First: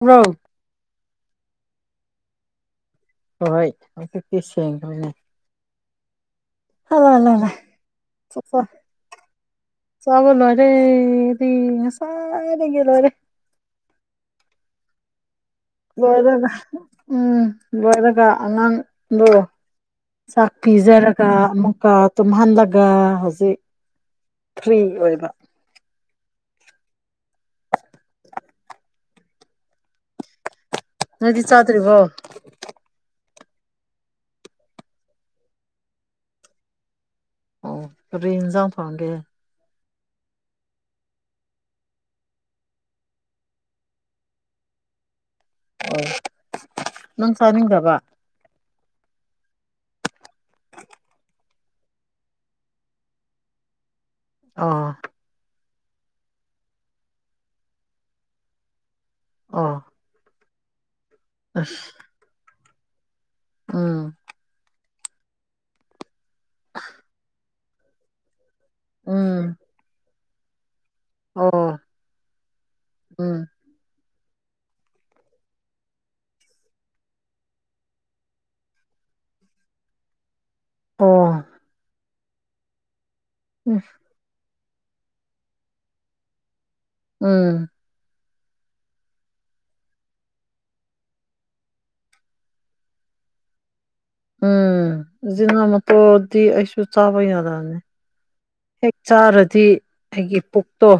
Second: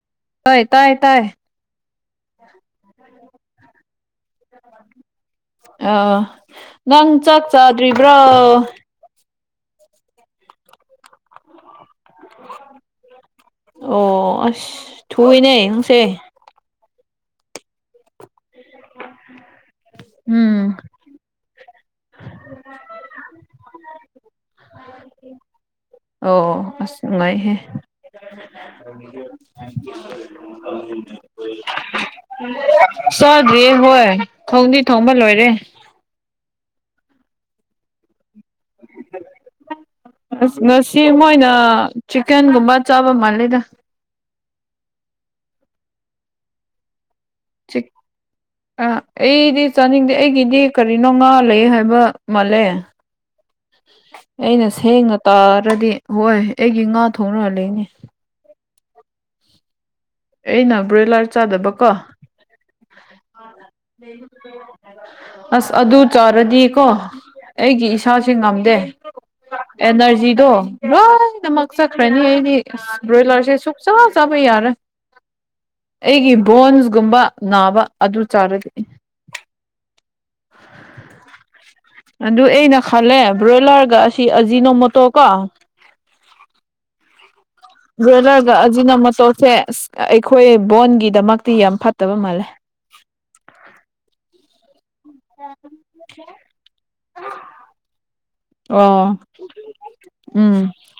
bro ꯍꯣꯏ ꯇꯥꯏ ꯇꯥꯏ ꯍꯣꯏꯣꯏ ꯑꯗꯨ ꯀꯤꯁ ꯁꯅꯦ ꯑ ꯉꯪ ꯆꯥꯛ ꯆꯥꯗ꯭ꯔꯤꯕ꯭ꯔꯣ ꯆꯥꯎꯕꯂꯣꯔꯦꯗꯤ ꯑꯣ ꯑ ꯊꯨꯏꯅꯦ ꯅꯪꯁꯦ ꯂꯣꯏꯗꯒ ꯎꯝ ꯂꯣꯏꯔꯒ ꯑꯉꯥꯡꯕꯨ ꯆꯥꯛ ꯎꯝ ꯄꯤꯖꯔꯒ ꯑꯃꯨꯛ ꯀꯥ ꯇꯨꯝꯍꯜꯂꯒ ꯍꯧꯖꯤꯛ ꯐ꯭ꯔꯤ ꯑꯣꯏꯕ ꯑꯣ ꯑ ꯎꯨꯡꯉꯥꯏꯍꯦ ꯊꯦꯡꯌꯨ ꯅꯣꯏꯗꯤ ꯆꯥꯗ꯭ꯔꯤꯕꯣ ꯆꯥꯗ꯭ꯔꯤ ꯍꯣꯏ ꯊꯣꯡꯗꯤ ꯊꯣꯡꯕ ꯂꯣꯏꯔꯦ ꯑꯣ ꯐꯔꯤꯟꯖꯥꯡ ꯐꯥꯡꯒꯦ ꯑ ꯉꯁꯤ ꯃꯣꯏꯅ ꯆꯤꯛꯀꯟꯒꯨꯝꯕ ꯆꯥꯕ ꯃꯥꯜꯂꯤꯗ [unintelligible] ꯑꯣ ꯅꯪ ꯆꯤꯛ ꯆꯥꯅꯤꯡꯗꯕ ꯑ ꯑꯩꯗꯤ ꯆꯥꯅꯤꯡꯗꯦ ꯑꯩꯒꯤꯗꯤ ꯀꯔꯤꯅꯣ ꯉꯥ ꯂꯩ ꯍꯥꯏꯕ ꯃꯥꯜꯂꯦ ꯑꯩꯅ ꯑꯣ ꯁꯦꯡꯅ ꯇꯥꯔꯗꯤ ꯍꯣꯏ ꯑꯩꯒꯤ ꯉꯥ ꯊꯣꯡꯅꯔ ꯂꯩꯅꯦ ꯑꯥ ꯑꯩꯅ ꯕ꯭ꯔꯣꯏꯂꯔ ꯆꯥꯗꯕꯀꯣ ꯑ ꯎꯝ ꯂꯩ ꯑꯁ ꯑꯗꯨ ꯆꯥꯔꯗꯤꯀꯣ ꯑꯩꯒꯤ ꯏꯁꯥꯁꯦ ꯉꯥꯃꯤ ꯗꯦ ꯎꯝ ꯑꯦꯅꯔꯖꯤꯗꯣ ꯑꯣ ꯂꯣꯏꯅꯃꯛꯛ ꯆꯠꯈ꯭ꯔꯦꯅꯤꯅꯤ ꯎꯝ ꯕꯣꯏꯂꯔꯁꯦ ꯁꯨꯛꯆꯥ ꯆꯕꯩ ꯌꯥꯔꯦ ꯑꯩꯒꯤ ꯕꯣꯟꯁꯒꯨꯝꯕ ꯅꯥꯕ ꯑꯗꯨ ꯆꯥꯔꯒ ꯑꯣ ꯑꯗꯨ ꯑꯩꯅ ꯈꯜꯂꯦ ꯎꯝ ꯕ꯭ꯔꯣꯏꯂꯔꯒ ꯑꯁꯤ ꯑꯖꯤꯅꯣꯃꯣꯇꯣ ꯀꯣ ꯎꯝ ꯇ꯭ꯔꯦꯂꯔꯒ ꯑꯁꯤꯅ ꯃꯣꯇꯣꯔꯁꯦ ꯑꯩꯈꯣꯏ ꯕꯣꯟꯒꯤꯗꯃꯛꯇꯤ ꯌꯥꯝ ꯐꯠꯇꯕ ꯃꯥꯜꯂꯦ [unintelligible] ꯎꯝ ꯅꯥ ꯃꯇꯣꯔꯗꯤ ꯑꯩꯁꯨ ꯆꯥꯕꯩꯅꯔꯅꯤ ꯍꯦꯛ ꯑꯣ ꯆꯥꯔꯗꯤ ꯑꯩꯒꯤ ꯎꯝ ꯄꯨꯛꯇꯣ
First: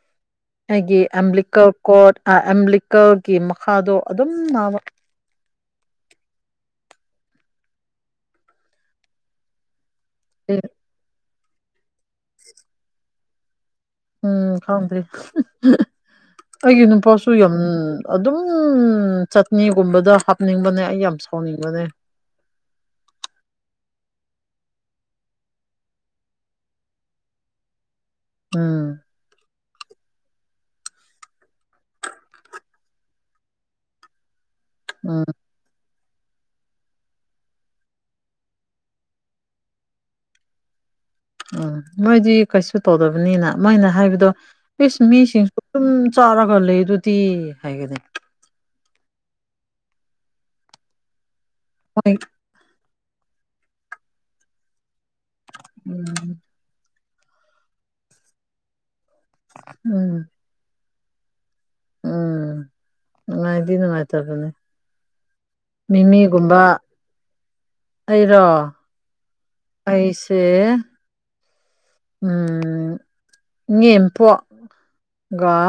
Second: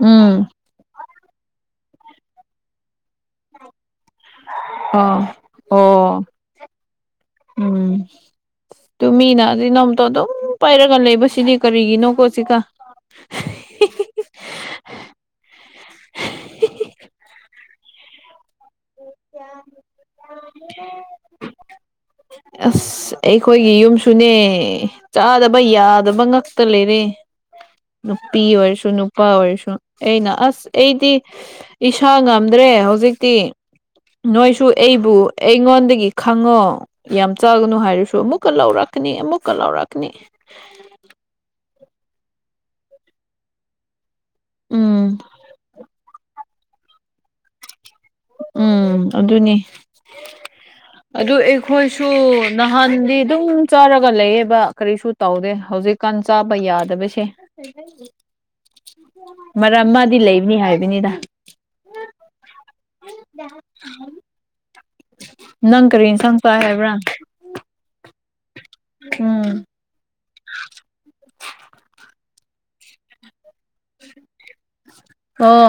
ꯎꯝ ꯑꯩꯒꯤ ꯑꯦꯝ꯭ꯂꯤꯀꯔ ꯀꯣꯔꯣꯠ ꯑꯦꯝꯂꯤꯀꯔꯒꯤ ꯃꯈꯥꯗꯣ ꯑꯗꯨꯝ ꯅꯥꯕ ꯑꯥ ꯑꯣ ꯎꯝ ꯑꯗꯨ ꯃꯤꯅ ꯏꯅꯣꯝꯇꯣ ꯑꯗꯨꯝ ꯄꯥꯏꯔꯒ ꯂꯩꯕꯁ ꯁꯤꯅꯦ ꯀꯔꯤꯒꯤꯅꯣꯀꯣ ꯁꯤꯒ ꯎꯝ ꯈꯥꯎꯗꯔꯤ ꯑꯩꯒꯤ ꯅꯨꯄꯥꯁꯨ ꯌꯥꯝ ꯑꯗꯨꯝ ꯎꯝ ꯆꯠꯅꯤꯒꯨꯝꯕꯗꯣ ꯍꯥꯞꯅꯤꯡꯕꯅꯦ ꯑꯩ ꯌꯥꯝ ꯁꯥꯎꯅꯤꯡꯕꯅꯦ ꯑꯁ ꯑꯩꯈꯣꯏꯒꯤ ꯌꯨꯝꯁꯨꯅꯦ ꯆꯥꯗꯕ ꯌꯥꯗꯕ ꯉꯇ ꯂꯩꯔꯦ ꯅꯨꯄꯤ ꯎꯝ ꯑꯣꯏꯔꯁꯨ ꯅꯨꯄꯥ ꯑꯣꯏꯔꯁꯨ ꯑꯩꯅ ꯑꯁ ꯑꯩꯗꯤ ꯏꯁꯥ ꯉꯝꯗ꯭ꯔꯦ ꯍꯧꯖꯤꯛꯇꯤ ꯅꯣꯏ ꯁꯨ ꯑꯩꯕꯨ ꯎꯝ ꯑꯩꯉꯣꯟꯗꯒꯤ ꯈꯪꯉꯣ ꯌꯥꯝ ꯆꯥꯒꯅꯨ ꯍꯥꯏꯔꯁꯨ ꯑꯃꯨꯛꯀ ꯂꯧꯔꯛꯀꯅꯤ ꯑꯃꯨꯛꯀ ꯂꯧꯔꯛꯀꯅꯤ ꯎꯝ ꯃꯣꯏꯗꯤ ꯀꯩꯁꯨ ꯇꯧꯗꯕꯅꯤꯅ ꯃꯣꯏꯅ ꯍꯥꯏꯕꯗꯣ ꯏꯁ ꯎꯝ ꯃꯤꯁꯤꯡꯁꯨ ꯑꯗꯨ ꯆꯥꯔ ꯂꯩ ꯑꯗꯨꯗꯤ ꯍꯥꯏꯒꯗ ꯎꯝ ꯑꯗꯨꯅꯤ ꯑꯗꯨ ꯑꯩꯈꯣꯏꯁꯨ ꯍꯣꯏ ꯅꯍꯥꯟꯗꯤ ꯑꯗꯨꯝ ꯆꯥꯔꯒ ꯂꯩꯌꯦꯕ ꯀꯔꯤꯁꯨ ꯇꯧꯔꯦ ꯍꯧꯖꯤꯛꯀꯥꯟ ꯎꯝ ꯆꯥꯕ ꯌꯥꯗꯕꯁꯦ ꯃꯔꯝ ꯎꯝ ꯑꯃꯗꯤꯗꯤ ꯂꯩꯕꯅꯤ ꯍꯥꯏꯕꯅꯤꯗ ꯎꯝ ꯅꯨꯡꯉꯥꯏꯗꯤ ꯅꯨꯡꯉꯥꯏꯇꯕꯅꯦ ꯅꯪ ꯀꯔꯤ ꯏꯟꯁꯪ ꯆꯥꯏ ꯃꯤꯃꯤꯒꯨꯝꯕ ꯍꯥꯏꯕ꯭ꯔꯥ ꯑꯩꯔꯣ ꯎꯝ ꯑꯩꯁꯦ ꯎ ꯏ ꯏꯦꯝꯄꯒ ꯑꯣ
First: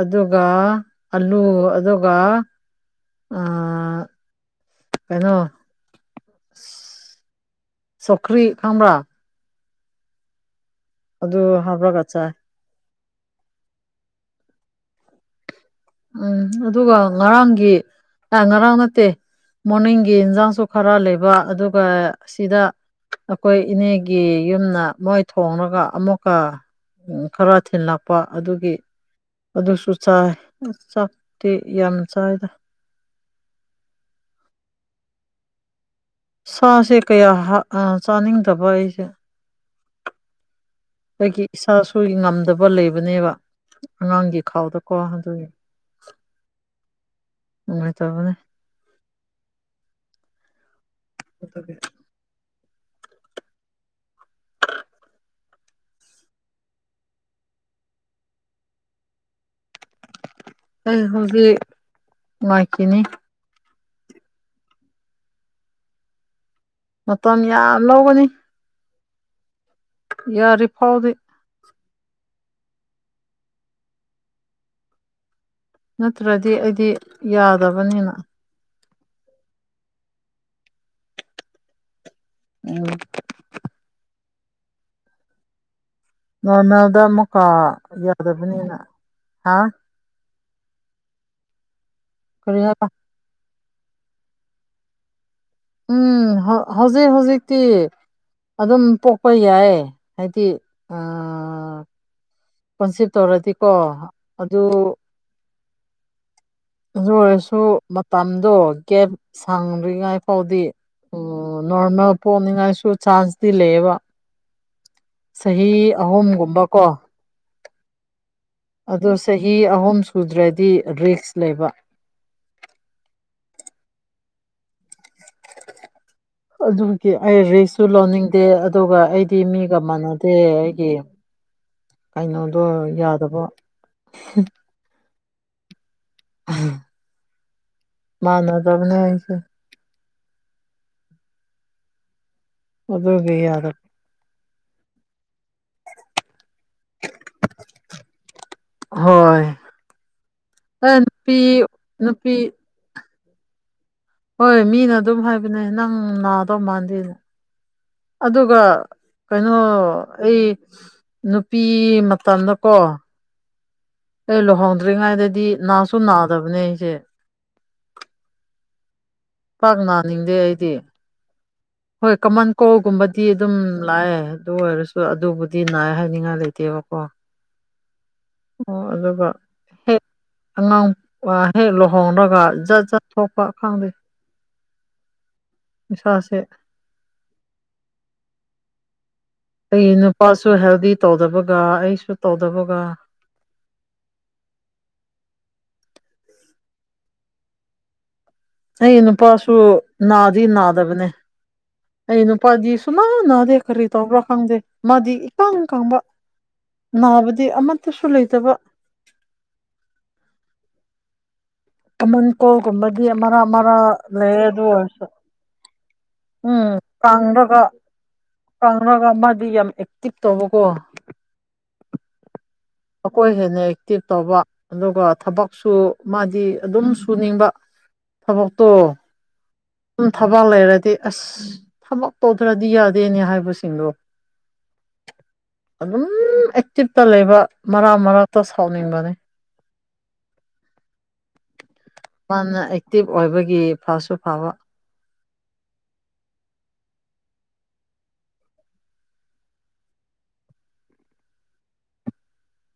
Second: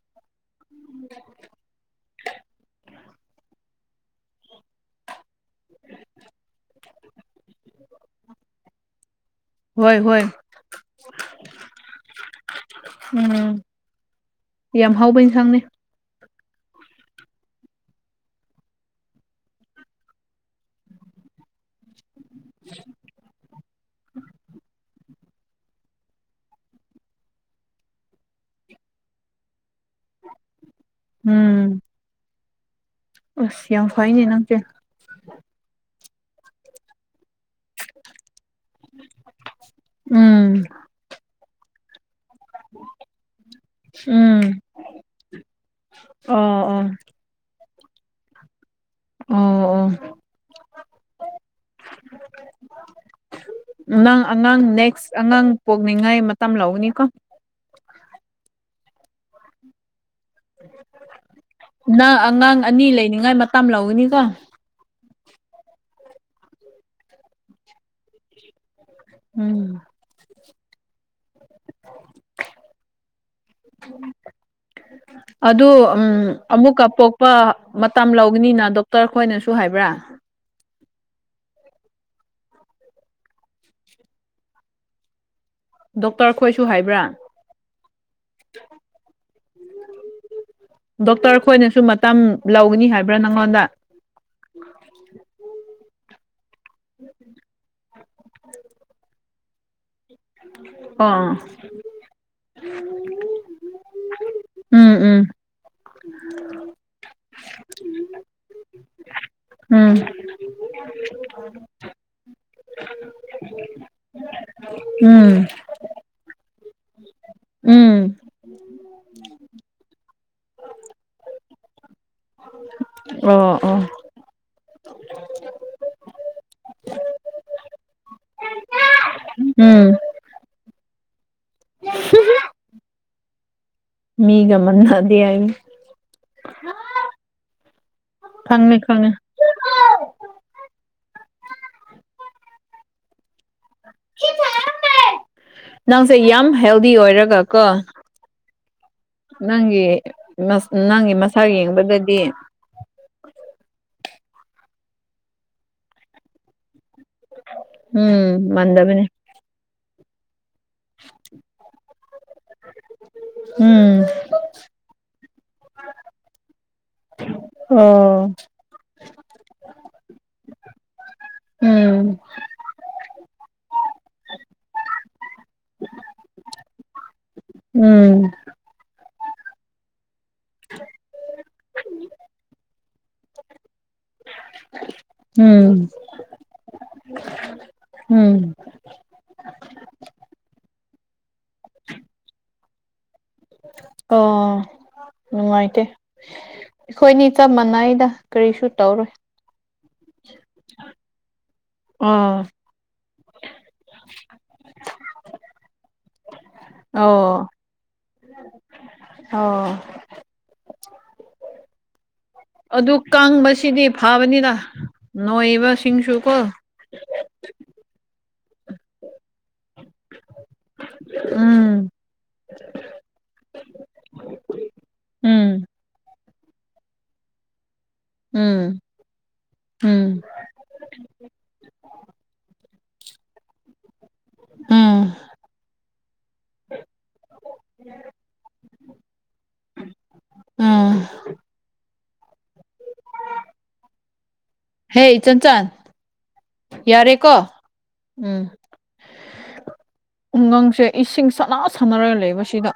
ꯑꯗꯨꯒ ꯑꯂꯨ ꯑꯗꯨꯒ ꯀꯩꯅꯣ ꯁꯈ꯭ꯔꯤ ꯈꯝꯔꯥ ꯍꯣꯏ ꯍꯣꯏ ꯑꯗꯨ ꯑꯗꯨ ꯍꯥꯕ꯭ꯔꯒꯆꯥ ꯎꯝ ꯌꯥꯝ ꯍꯥꯎꯕ ꯏꯟꯁꯥꯡꯅꯤ ꯎꯝ ꯑꯗꯨꯒ ꯉꯔꯥꯡꯒꯤ ꯑ ꯉꯔꯥꯡ ꯅꯠꯇꯦ ꯃꯣꯔꯅꯤꯡꯒꯤ ꯏꯟꯁꯥꯡꯁꯨ ꯈꯔ ꯂꯩꯕ ꯑꯗꯨꯒ ꯁꯤꯗ ꯑꯩꯈꯣꯏ ꯏꯅꯦꯒꯤ ꯌꯨꯝꯗ ꯃꯣꯏ ꯊꯣꯡꯂꯒ ꯑꯃꯨꯛꯀ ꯈꯔ ꯊꯤꯂꯛꯄ ꯑꯗꯨꯒꯤ ꯑꯗꯨꯁꯨ ꯆꯥꯏ ꯆꯛꯇꯇꯤ ꯌꯥꯝꯅ ꯆꯗ ꯑꯁꯤ ꯌꯥꯝ ꯐꯥꯏꯅꯦꯅꯪ ꯀ ꯁꯥꯁꯦ ꯀꯌꯥ ꯆꯥꯅꯤꯡꯗꯕ ꯑꯩꯁꯦ ꯎꯝ ꯇꯗꯒꯤ ꯁꯥꯁꯨꯏ ꯉꯝꯗꯕ ꯂꯩꯕꯅꯦꯕ ꯑꯉꯥꯡꯒꯤ ꯎꯝ ꯈꯥꯎꯗꯀꯣ ꯍꯗꯣꯛꯏ ꯑꯥ ꯎꯅꯨꯡꯣꯏ ꯇꯕꯅꯦ ꯑ ꯑ ꯀꯠꯇꯒꯦ [unintelligible] ꯅꯪ ꯑꯉꯥꯡ ꯅꯦꯛꯁ ꯑꯉꯥꯡ ꯄꯣꯛꯅꯤꯡꯉꯥꯏ ꯃꯇꯝ ꯂꯧꯒꯅꯤꯀꯣ [unintelligible] ꯑꯩ ꯍꯧꯖꯤꯛ ꯅꯪ ꯑꯉꯥꯡ ꯑꯅꯤ ꯉꯥꯏꯈꯤꯅꯤ ꯂꯩꯅꯤꯡꯉꯥꯏ ꯃꯇꯝ ꯂꯧꯒꯅꯤꯀꯣ ꯃꯇꯝ ꯌꯥꯝ ꯂꯧꯒꯅꯤ ꯎꯝ ꯌꯥꯔꯤ ꯐꯥꯎꯗꯤ ꯎꯝ ꯑꯗꯨ ꯅꯠꯇ꯭ꯔꯗꯤ ꯑꯃꯨꯛꯀ ꯑꯩꯗꯤ ꯄꯣꯛꯄ ꯃꯇꯝ ꯌꯥꯗꯕꯅꯤꯅ ꯂꯧꯒꯅꯤꯅ ꯗ ꯗꯣꯛꯇꯔ ꯈꯣꯏꯅꯁꯨ ꯍꯥꯏꯕ꯭ꯔꯥ ꯎꯝ ꯗꯣꯛꯇꯔ ꯈꯣꯏꯁꯨ ꯅꯣꯔꯃꯦꯜꯗ ꯍꯥꯏꯕ꯭ꯔꯥ ꯑꯃꯨꯛꯀꯥ ꯌꯥꯗꯕꯅꯤꯅ ꯍꯥ ꯗꯣꯛꯇꯔ ꯈꯣꯏꯅꯁꯨ ꯃꯇꯝ ꯀꯔꯤ ꯂꯧꯒꯅꯤ ꯍꯥꯏꯕ ꯍꯥꯏꯕ꯭ꯔꯥ ꯅꯪꯉꯣꯟꯗ ꯎ [unintelligible] ꯎꯝ ꯍꯧꯖꯤꯛ ꯍꯧꯖꯤꯛꯇꯤ ꯑꯗꯨꯝ ꯄꯣꯛꯄ ꯌꯥꯏ ꯍꯥꯏꯗꯤ ꯑ ꯑꯥ ꯀꯣꯟꯁꯤꯞ ꯇꯧꯔꯗꯤꯀꯣ ꯑꯗꯨ ꯎꯝ ꯎꯝ ꯑꯗꯨ ꯑꯣꯏꯔꯁꯨ ꯃꯇꯝꯗꯣ ꯒꯦꯞ ꯎꯝ ꯁꯥꯡꯗ꯭ꯔꯤꯉꯥꯏ ꯐꯥꯎꯗꯤ ꯑꯣ ꯅꯣꯔꯃꯦꯜ ꯄꯣꯛꯅꯤꯡꯉꯥꯏꯁꯨ ꯆꯥꯟꯁꯇꯤ ꯂꯩꯌꯦꯕ ꯎꯝ ꯑꯍꯨꯝꯒꯨꯝꯕꯀꯣ ꯎꯝ ꯑꯗꯣ ꯆꯍꯤ ꯑꯍꯨꯝ ꯁꯨꯗ꯭ꯔꯗꯤ ꯔꯤꯛꯁ ꯂꯩꯕ ꯑꯣ ꯑꯣ ꯑꯗꯨꯒꯤ ꯑꯩ ꯔꯤꯁꯁꯨ ꯂꯧꯅꯤꯡꯗꯦ ꯑꯗꯨꯒ ꯑꯩꯗꯤ ꯃꯤꯒ ꯎꯝ ꯃꯥꯟꯅꯗꯦ ꯑꯩꯒꯤ ꯀꯩꯅꯣꯗꯣ ꯌꯥꯗꯕ ꯁꯤ ꯌꯥ [unintelligible] ꯑꯍꯥ ꯈꯪꯉꯦ ꯃꯅꯗꯕꯅꯦ ꯈꯪꯉꯦ ꯑꯩꯁꯦ ꯑꯗꯨꯒꯤ ꯌꯥꯗ [unintelligible] ꯅꯪꯁꯦ ꯌꯥꯝ ꯍꯦꯜꯗꯤ ꯑꯣꯏꯔꯒ ꯀꯣ ꯍꯣꯏ ꯅꯪꯒꯤ ꯃꯁ ꯑꯦ ꯅꯪꯒꯤ ꯅꯨꯄꯤ ꯃꯁꯥ ꯌꯦꯡꯕꯗꯗꯤ ꯅꯨꯄꯤ ꯍꯣꯏ ꯃꯤꯅ ꯑꯗꯨꯝ ꯍꯥꯏꯕꯅꯦ ꯅꯪ ꯅꯥꯗꯧ ꯃꯥꯟꯗꯦꯅꯦ ꯎꯝ ꯑꯗꯨꯒ ꯃꯥꯟꯗꯕꯅꯦ ꯀꯩꯅꯣ ꯑꯩ ꯅꯨꯄꯤ ꯃꯇꯝꯗꯀꯣ ꯎꯝ ꯑꯩ ꯂꯨꯍꯣꯡꯗ꯭ꯔꯤꯉꯩꯗꯗꯤ ꯅꯥꯁꯨ ꯅꯥꯗꯕꯅꯦ ꯑꯩꯁꯦ ꯑꯣ ꯄꯥꯛ ꯅꯥꯅꯤꯡꯗꯦ ꯑꯩꯗꯤ ꯎꯝ ꯍꯣꯏ ꯀꯃꯟ ꯀꯣꯜꯒꯨꯝꯕꯗꯤ ꯑꯗꯨꯝ ꯂꯥꯛꯑꯦ ꯑꯗꯨ ꯑꯣꯏꯔꯁꯨ ꯑꯗꯨꯕꯨꯗꯤ ꯅꯥꯑꯦ ꯍꯥꯏꯅꯤꯡꯉꯥꯏ ꯂꯩꯇꯦꯕꯀꯣ ꯋꯥ ꯎꯝ ꯑꯣ ꯑꯗꯨꯒ ꯍꯦꯛ ꯑꯉꯥꯡ ꯍꯦꯛ ꯂꯨꯍꯣꯡꯔꯒ ꯖꯠ ꯖꯠ ꯊꯣꯛꯄ ꯈꯪꯗꯦ ꯎꯝ ꯏꯁꯥꯁꯦ ꯎꯝ ꯑꯩꯒꯤ ꯅꯨꯄꯥꯁꯨ ꯍꯦꯜꯗꯤ ꯇꯧꯗꯕꯒ ꯑꯩꯁꯨ ꯇꯧꯗꯕꯒ ꯑꯣ ꯅꯨꯡꯉꯥꯏꯇꯦ ꯑꯩꯈꯣꯏꯅꯤ ꯆꯞ ꯃꯥꯟꯅꯩꯗ ꯀꯔꯤꯁꯨ ꯑꯩ ꯇꯧꯔꯣꯏ ꯅꯨꯄꯥꯁꯨ ꯅꯥꯗꯤ ꯅꯥꯗꯕꯅꯦ ꯑꯩ ꯑꯣ ꯅꯨꯄꯥꯗꯤ ꯁꯨꯅꯥ ꯅꯥꯗꯦ ꯀꯔꯤ ꯇꯧꯕ꯭ꯔꯥ ꯈꯪꯗꯦ ꯃꯥꯗꯤ ꯏꯀꯪ ꯀꯪꯕ ꯅꯥꯕꯗꯤ ꯑꯣ ꯑꯃꯠꯇꯁꯨ ꯂꯩꯇꯕ ꯑꯣ ꯀꯝꯃꯟ ꯑꯗꯨ ꯀꯣꯜꯒꯨꯝꯕꯗꯤ ꯑꯃꯔꯥ ꯑꯃꯔꯥ ꯀꯪꯕꯁꯤꯗꯤ ꯂꯩꯌꯦ ꯐꯕꯅꯤꯗ ꯑꯗꯨ ꯑꯣꯏꯔꯁꯨ ꯅꯣꯏꯕꯁꯤꯡꯁꯨ ꯀꯣ ꯎꯝ ꯀꯪꯔꯒ ꯀꯥꯡꯒꯝꯕꯗꯤ ꯌꯥꯝ ꯑꯦꯀꯤꯤꯞ ꯇꯧꯕꯀꯣ ꯎꯝ ꯑꯩꯀꯣꯏ ꯍꯦꯟꯅ ꯑꯦꯛꯇꯤꯚ ꯇꯧꯕ ꯑꯗꯨꯒ ꯎꯝ ꯊꯕꯛꯁꯨ ꯃꯥꯗꯤ ꯑꯗꯨꯝ ꯁꯨꯅꯤꯡꯕ ꯊꯕꯛꯇꯣ ꯎꯝ ꯁꯝ ꯎꯝ ꯊꯕꯛ ꯂꯩꯔꯗꯤ ꯑꯁ ꯊꯕꯛ ꯇꯧꯗ꯭ꯔꯗꯤ ꯌꯥꯗ ꯗꯅꯦ ꯍꯥꯏꯕꯁꯤꯡꯗꯣ ꯎꯝ ꯑꯗꯨꯝ ꯑꯦꯛꯇꯤꯞꯇ ꯂꯩꯕ ꯃꯔꯛ ꯃꯔꯛꯇ ꯁꯥꯎꯅꯤꯡꯕꯅꯤ ꯎꯝ ꯃꯥꯅ ꯑꯦꯛꯇꯤꯚ ꯑꯣꯏꯕꯒꯤ ꯐꯁꯨ ꯐꯕ ꯍ ꯆꯟꯆꯥꯟ ꯌꯥꯔꯦ ꯀꯣ ꯎꯝ ꯎꯨꯡꯒꯪꯁꯦ ꯏꯁꯤꯡ ꯁꯅꯥ ꯁꯥꯟꯅꯔꯒ ꯂꯩꯕꯁꯤꯗ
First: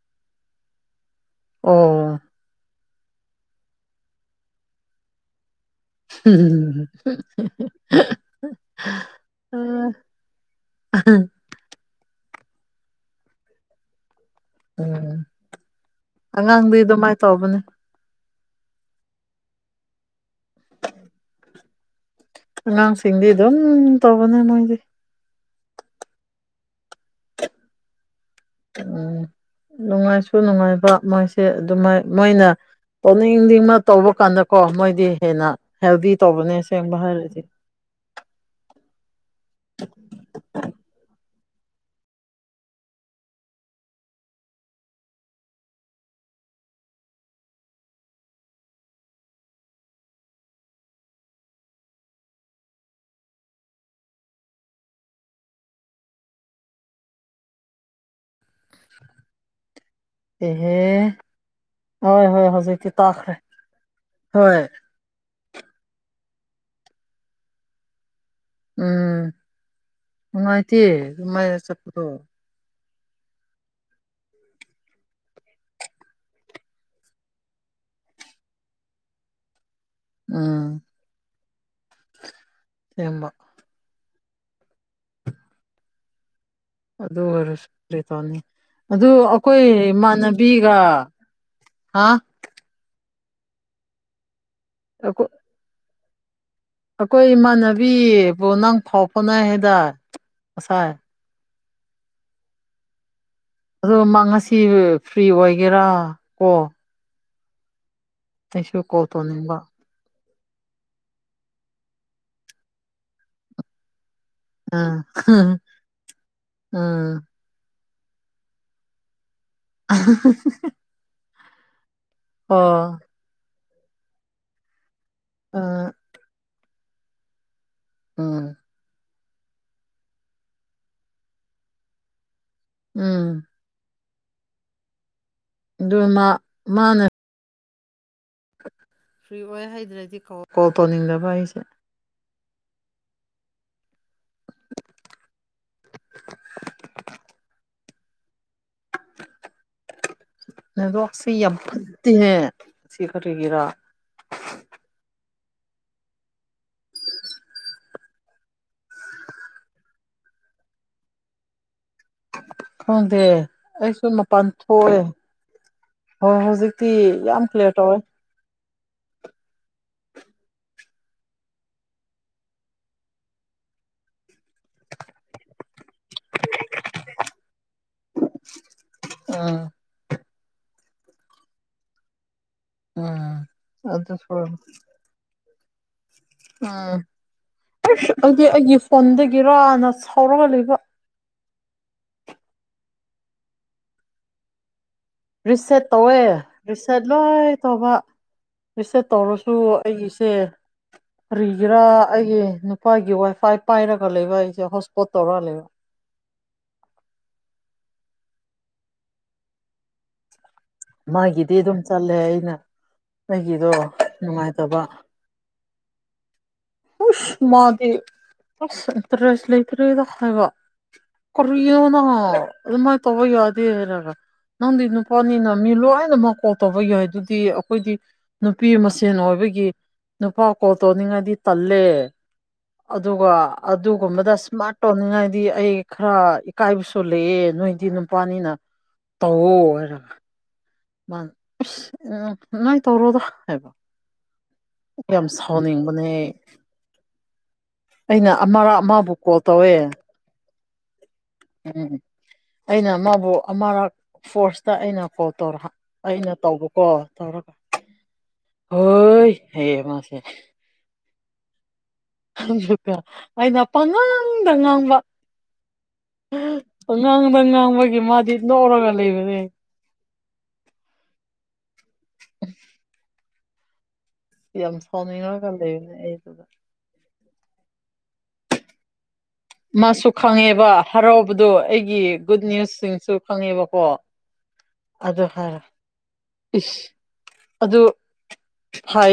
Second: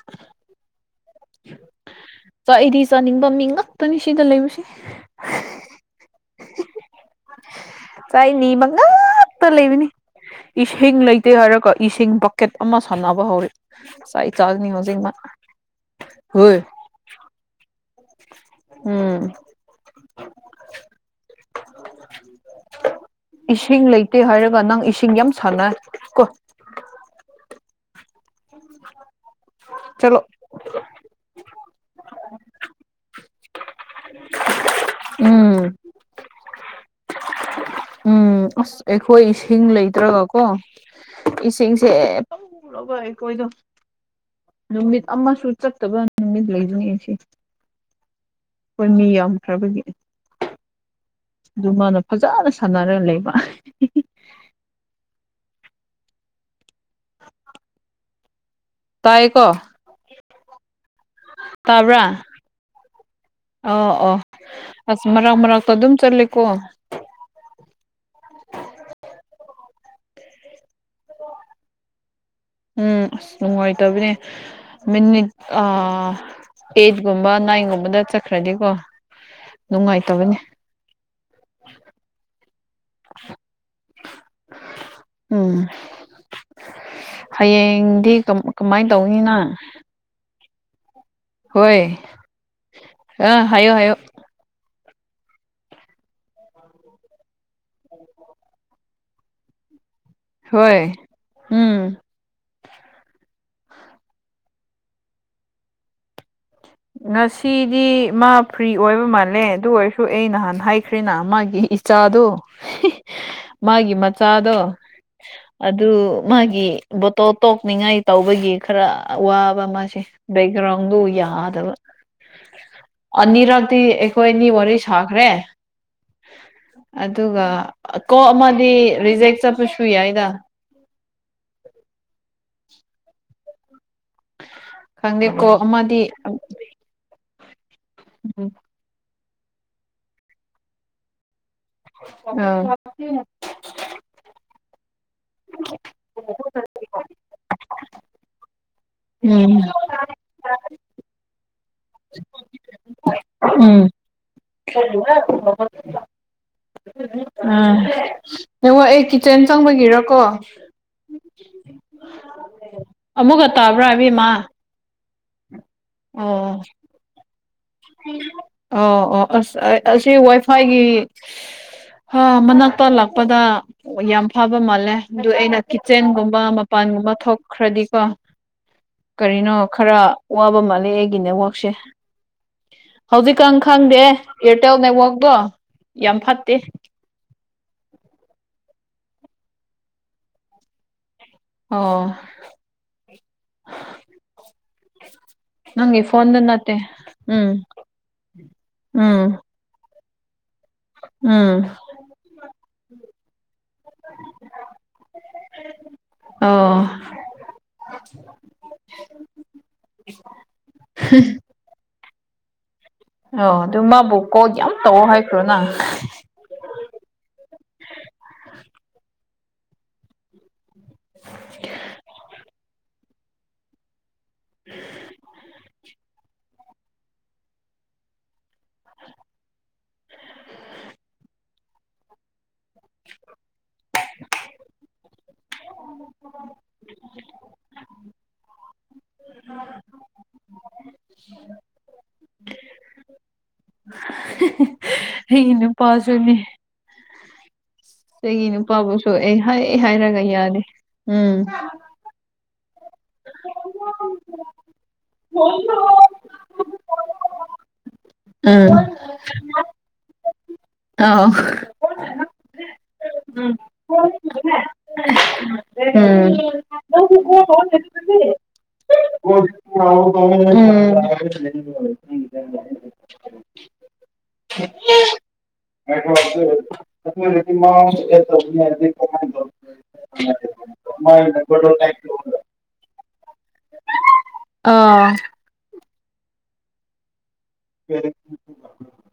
ꯑꯣ ꯆꯥꯛ ꯑꯩꯗꯤ ꯆꯥꯅꯤꯡꯕ ꯃꯤ ꯉꯥꯛꯇꯅꯤ ꯁꯤꯗ ꯂꯩꯔꯨꯁꯦ ꯎꯝ ꯆꯥꯏꯅꯤ ꯃꯉꯥꯛꯛꯇ ꯂꯩꯕꯅꯤ ꯎꯝ ꯏꯁꯤꯡ ꯂꯩꯇꯦ ꯍꯥꯏꯔꯣꯀꯣꯁꯤꯡ ꯄꯣꯀꯦꯠ ꯑꯃ ꯁꯥꯟꯅꯕ ꯍꯧꯔ ꯆꯅꯤ ꯍꯧꯖꯤꯛ ꯃꯥ ꯍꯣꯏ ꯑꯉꯥꯡꯗꯤ ꯑꯗꯨꯃꯥꯏꯅ ꯇꯧꯕꯅꯦ ꯎꯝ ꯑꯉꯥꯡꯁꯤꯡꯗꯤ ꯑꯗꯨꯝ ꯏꯁꯤꯡ ꯂꯩꯇꯦ ꯇꯧꯕꯅꯦ ꯍꯥꯏꯔꯒ ꯃꯣꯏꯗꯤ ꯅꯪ ꯏꯁꯤꯡ ꯌꯥꯝ ꯁꯥꯟꯅ ꯀꯣ [unintelligible] ꯎꯝ ꯆꯠꯂꯣ ꯅꯨꯡꯉꯥꯏꯁꯨ ꯅꯨꯡꯉꯥꯏꯕ ꯃꯣꯏꯁꯦ ꯑꯗꯨꯃꯥꯏ ꯃꯣꯏꯅ ꯇꯣꯅꯤꯡꯗꯤꯃ ꯇꯧꯕ ꯀꯥꯟꯗꯀꯣ ꯃꯣꯏꯗꯤ ꯍꯦꯟꯅ ꯎꯝ ꯍꯦꯜꯗꯤ ꯇꯧꯕꯅꯦ ꯁꯦꯡꯕ ꯍꯥꯏꯔꯗꯤ ꯎꯝ ꯑꯁ ꯑꯩꯈꯣꯏ ꯏꯁꯤꯡ ꯂꯩꯇ꯭ꯔꯒꯀꯣ ꯏꯁꯤꯡꯁꯦ ꯄꯨꯔꯒ ꯑꯩꯈꯣꯏꯗꯣ ꯅꯨꯃꯤꯠ ꯑꯃꯁꯨ ꯆꯠꯇꯕ ꯅꯨꯃꯤꯠ ꯂꯩꯖꯅꯤꯁꯤ ꯍꯣꯏ ꯃꯤ ꯌꯥꯝꯈ꯭ꯔꯕꯒꯤ ꯑꯗꯨ ꯃꯥꯅ ꯐꯖꯅ ꯁꯥꯟꯅꯔꯒ ꯂꯩꯕ [unintelligible] ꯇꯥꯏꯀꯣ ꯑꯦꯍꯦ ꯇꯥꯕ꯭ꯔꯥ ꯍꯣꯏ ꯍꯣꯏ ꯍꯧꯖꯤꯛꯇꯤ ꯇꯥꯈ꯭ꯔꯦ ꯑ ꯑꯣ ꯍꯣꯏ ꯑꯁ ꯃꯔꯥꯡ ꯃꯔꯥꯡ ꯑꯗꯨꯝ ꯆꯠꯂꯦꯀꯣ ꯎꯝ ꯅꯨꯡꯉꯥꯏꯇꯦ ꯑꯗꯨ ꯃꯥꯏ ꯆꯠꯄꯗꯣ ꯎꯝ ꯑꯁ ꯅꯨꯡꯉꯥꯏꯇꯕꯅꯦ ꯃꯤꯅꯤꯠ ꯑ ꯑꯦꯠꯒꯨꯝꯕ ꯅꯥꯏꯟꯒꯨꯝꯕꯗ ꯆꯠꯈ꯭ꯔꯗꯤꯀꯣ ꯅꯨꯡꯉꯥꯏꯇꯕꯅꯦ ꯎꯝ ꯍꯝꯕ ꯎꯝ ꯑꯗꯨ ꯑꯣꯏꯔꯁꯨ ꯀ ꯍꯌꯦꯡꯗꯤ ꯇꯧꯅꯤ ꯀꯃꯥꯏꯅ ꯑꯗꯨ ꯇꯧꯅꯤ ꯅꯪ ꯑꯩꯈꯣꯏ ꯏꯃꯥꯟꯅꯕꯤꯒ ꯍꯣꯏ ꯍꯥ ꯑ ꯍꯥꯏꯌꯣ ꯍꯥꯏꯌꯣ ꯑꯩꯈꯣꯏ ꯑꯩꯈꯣꯏ ꯏꯃꯥꯟꯅꯕꯤꯕꯨ ꯅꯪ ꯐꯥꯎ ꯐꯥꯎꯅꯩ ꯍꯥꯏꯗ ꯍꯣꯏ ꯎꯝ ꯑꯗꯣ ꯃꯥ ꯉꯁꯤ ꯐ꯭ꯔꯤ ꯑꯣꯏꯒꯦꯔꯥ ꯀꯣ ꯉꯁꯤꯗꯤ ꯃꯥ ꯐ꯭ꯔꯤ ꯑꯩꯁꯨ ꯀꯣꯜ ꯑꯣꯏꯕ ꯃꯥꯜꯂꯦ ꯇꯧꯅꯤꯡꯕ ꯑꯗꯨ ꯑꯣꯏꯔꯁꯨ ꯑꯩ ꯅꯍꯥꯟ ꯍꯥꯏꯈ꯭ꯔꯦꯅ ꯃꯥꯒꯤ ꯏꯆꯥꯗꯣ ꯃꯥꯒꯤ ꯆꯆꯥꯗꯣ ꯎꯝ ꯑꯗꯨ ꯃꯥꯒꯤ ꯎꯝ ꯕꯣꯇꯣ ꯇꯣꯛꯅꯤꯡꯉꯥꯏ ꯇꯧꯕꯒꯤ ꯈꯔ ꯑꯋꯥꯕ ꯃꯥꯁꯦ ꯕꯦꯛꯒ꯭ꯔꯥꯎꯟꯗꯨ ꯌꯥꯗꯕ ꯑꯣ ꯇꯤ ꯑꯩꯈꯣꯏ ꯑꯅꯤ ꯋꯥꯔꯤ ꯁꯥꯈ꯭ꯔꯦ ꯎꯝ ꯑꯗꯨꯒ ꯀꯣ ꯎꯝ ꯑꯃꯗꯤ ꯔꯤꯖꯦꯛ ꯆꯠꯄꯁꯨ ꯌꯥꯏꯗ ꯎꯝ ꯈꯪꯗꯦꯀꯣ ꯑꯗꯨ ꯑꯃꯗꯤ ꯃꯥ ꯃꯥꯅ ꯎꯝ ꯐ꯭ꯔꯤ ꯑꯣꯏ ꯍꯥꯏꯗ꯭ꯔꯗꯤ ꯀꯣꯜ ꯇꯧꯅꯤꯡꯗꯕ ꯑꯩꯁꯦ ꯑꯥ [unintelligible] ꯎꯝ ꯅꯗꯣꯁ ꯌꯥꯝ ꯐꯠꯇꯦꯍ ꯁꯤ ꯈꯔꯤꯒꯤꯔꯥ [unintelligible] ꯅꯡꯉ ꯑꯦ ꯀꯤꯠꯆꯦꯟ ꯆꯪꯕꯒꯤꯔꯀꯣ ꯈꯪꯗꯦ ꯑꯃꯨꯛꯀ ꯇꯥꯕ꯭ꯔꯥ ꯑꯩꯁꯨ ꯃꯄꯥꯟ ꯏꯕꯦꯝꯃ ꯊꯣꯛꯑꯦ ꯍꯣꯏ ꯍꯧꯖꯤꯛꯇꯤ ꯌꯥꯝ ꯀ꯭ꯂꯤꯌꯥꯔ ꯇꯧꯋꯦ ꯑ ꯑꯣ ꯑꯁ ꯑꯁꯤ ꯋꯥꯏꯐꯥꯏꯒꯤ ꯍꯥ ꯃꯅꯥꯛꯇ ꯂꯥꯛꯄꯗ ꯌꯥꯝ ꯐꯕ ꯃꯥꯜꯂꯦ ꯑꯗꯨ ꯑꯩꯅ ꯀꯤꯠꯆꯦꯟꯒꯨꯝꯕ ꯃꯄꯥꯟ ꯨꯝ ꯑꯃ ꯊꯣꯛꯈ꯭ꯔꯗꯤ ꯀꯣ ꯀꯔꯤꯅꯣ ꯎꯝ ꯈꯔ ꯋꯥꯕ ꯃꯥꯂꯦ ꯑꯩꯒꯤ ꯅꯦꯠꯋꯥꯛꯁꯦ ꯎꯝ ꯍꯧꯖꯤꯛꯀ ꯈꯪꯗꯦ ꯑꯗꯨ ꯏꯌꯥꯔꯇꯦꯜ ꯅꯦꯠꯋꯔꯛꯇꯣ ꯎꯝ [unintelligible] ꯄꯣꯟꯗꯒꯤꯔꯥꯅ ꯁꯥꯎꯔꯒ ꯂꯩꯕ ꯑꯣ ꯔꯤꯁꯦꯠ ꯅꯪꯒꯤ ꯇꯧꯋꯦ ꯐꯣꯟꯗ ꯅꯠꯇꯦ ꯔꯤꯁꯦꯠ ꯂꯣꯏ ꯎꯝ ꯇꯧꯕ ꯔꯤꯁꯦꯠ ꯇꯧꯔꯁꯨ ꯑꯩꯒꯤꯁꯦ ꯎ [unintelligible] ꯔꯤꯒꯤꯔꯥ ꯑꯩꯒꯤ ꯅꯨꯄꯥꯒꯤ ꯋꯥꯏꯐꯥꯏ ꯄꯥꯏꯔꯒ ꯂꯩꯕ ꯑꯩꯁꯦ ꯍꯣꯠꯁꯄꯣꯠ ꯇꯧꯔ ꯂꯩꯕ ꯑꯣ ꯃꯥꯒꯤꯗꯤ ꯑꯗꯨꯝ ꯆꯠꯂꯦ ꯑꯩꯅ ꯑꯣ ꯑꯩꯒꯤꯗꯣ ꯑꯗꯨ ꯃꯥꯕꯨ ꯀꯣꯛ ꯌꯥꯝ ꯅꯨꯡꯉꯥꯏꯇꯕ ꯇꯧꯑꯣ ꯍꯥꯏꯈ꯭ꯔꯣ ꯅ ꯄꯨꯁ ꯃꯥꯗꯤꯁ ꯏꯟꯇꯔꯁ ꯂꯩꯇꯔꯦꯗ ꯍꯥꯏꯕ ꯀꯔꯗ ꯑꯗꯨ ꯃꯥ ꯇꯕꯌꯥꯗꯦ ꯔꯒ ꯅꯪꯗꯤ ꯅꯨꯄꯅꯤꯅ ꯃꯤ ꯂꯦꯏꯅꯃꯛ ꯀꯣꯛ ꯇꯧꯕ ꯌꯥꯏ ꯑꯗꯨꯗꯤ ꯑꯩꯈꯣꯏꯗꯤ ꯅꯨꯄꯤ ꯃꯁꯦꯟ ꯑꯣꯏꯕꯒꯤ ꯅꯨꯄꯥꯥꯎ ꯀꯣꯠꯇꯣ ꯅꯤꯡꯉꯥꯏꯗꯤ ꯇꯜꯂꯦ ꯑꯗꯨꯒ ꯑꯗꯨꯒꯨꯝꯕꯗ ꯁꯃꯥꯔꯠ ꯇꯧꯅꯤꯡꯉꯥꯏ ꯑꯩ ꯈꯔ ꯏꯀꯥꯏꯕꯁꯨ ꯂꯩꯑꯦ ꯅꯣꯏꯗꯤ ꯅꯨꯄꯥꯅꯤꯅ ꯇꯧ ꯋꯣ [unintelligible] ꯉꯥꯏ ꯇꯧꯔꯣꯗ ꯍꯥꯏꯕ ꯌꯥꯝ ꯑꯩꯒꯤ ꯁꯥꯎꯅꯤꯡꯕꯅꯦ ꯅꯨꯄꯥꯁꯨꯅꯤ ꯑꯩꯅ ꯑꯩꯒꯤ ꯑꯃꯔꯛ ꯅꯨꯄꯥꯕꯨꯁꯨ ꯑꯃꯕꯨ ꯑꯩ ꯀꯣꯜ ꯇꯧꯋꯦ ꯍꯥꯏ ꯍꯥꯏꯔꯒ ꯌꯥꯗꯦ ꯎꯝ ꯎꯝ ꯑꯩꯅ ꯃꯥꯕꯨ ꯑꯃꯔꯛ ꯐꯣꯔꯁꯇ ꯑꯩꯅ ꯀꯣꯜ ꯇꯧꯔ ꯑꯩꯅ ꯇꯧꯕꯀꯣ ꯇꯧꯔꯒ ꯎꯝ ꯍꯣꯏ ꯍꯌꯦ ꯃꯥꯁꯦ ꯑꯥ ꯑꯗꯨꯒ ꯑꯩꯅ ꯄꯉꯥꯡꯗ ꯉꯥꯡꯕ ꯀ [unintelligible] ꯅꯧ ꯇꯉ ꯂꯩꯕꯅꯦ ꯥꯎ [unintelligible] ꯎ [unintelligible] ꯌꯥꯝ ꯁꯥꯎꯅꯤꯡꯉꯥꯏꯒ ꯂꯩꯕꯅꯦ ꯑꯩꯗꯨꯗ [unintelligible] ꯃꯤ ꯀꯥꯏ ꯃꯥꯁꯨ ꯈꯪꯉꯦꯕ ꯍꯔꯥꯎꯕꯗꯣ ꯑꯩꯒꯤ ꯒꯨꯗ ꯅ꯭ꯤꯌꯨꯁ ꯁꯤꯡꯁꯨ ꯐꯪꯉꯦꯕꯀꯣ ꯑꯥ ꯑꯗꯨ ꯍꯥꯏꯔ ꯑꯗ ꯍꯥꯏ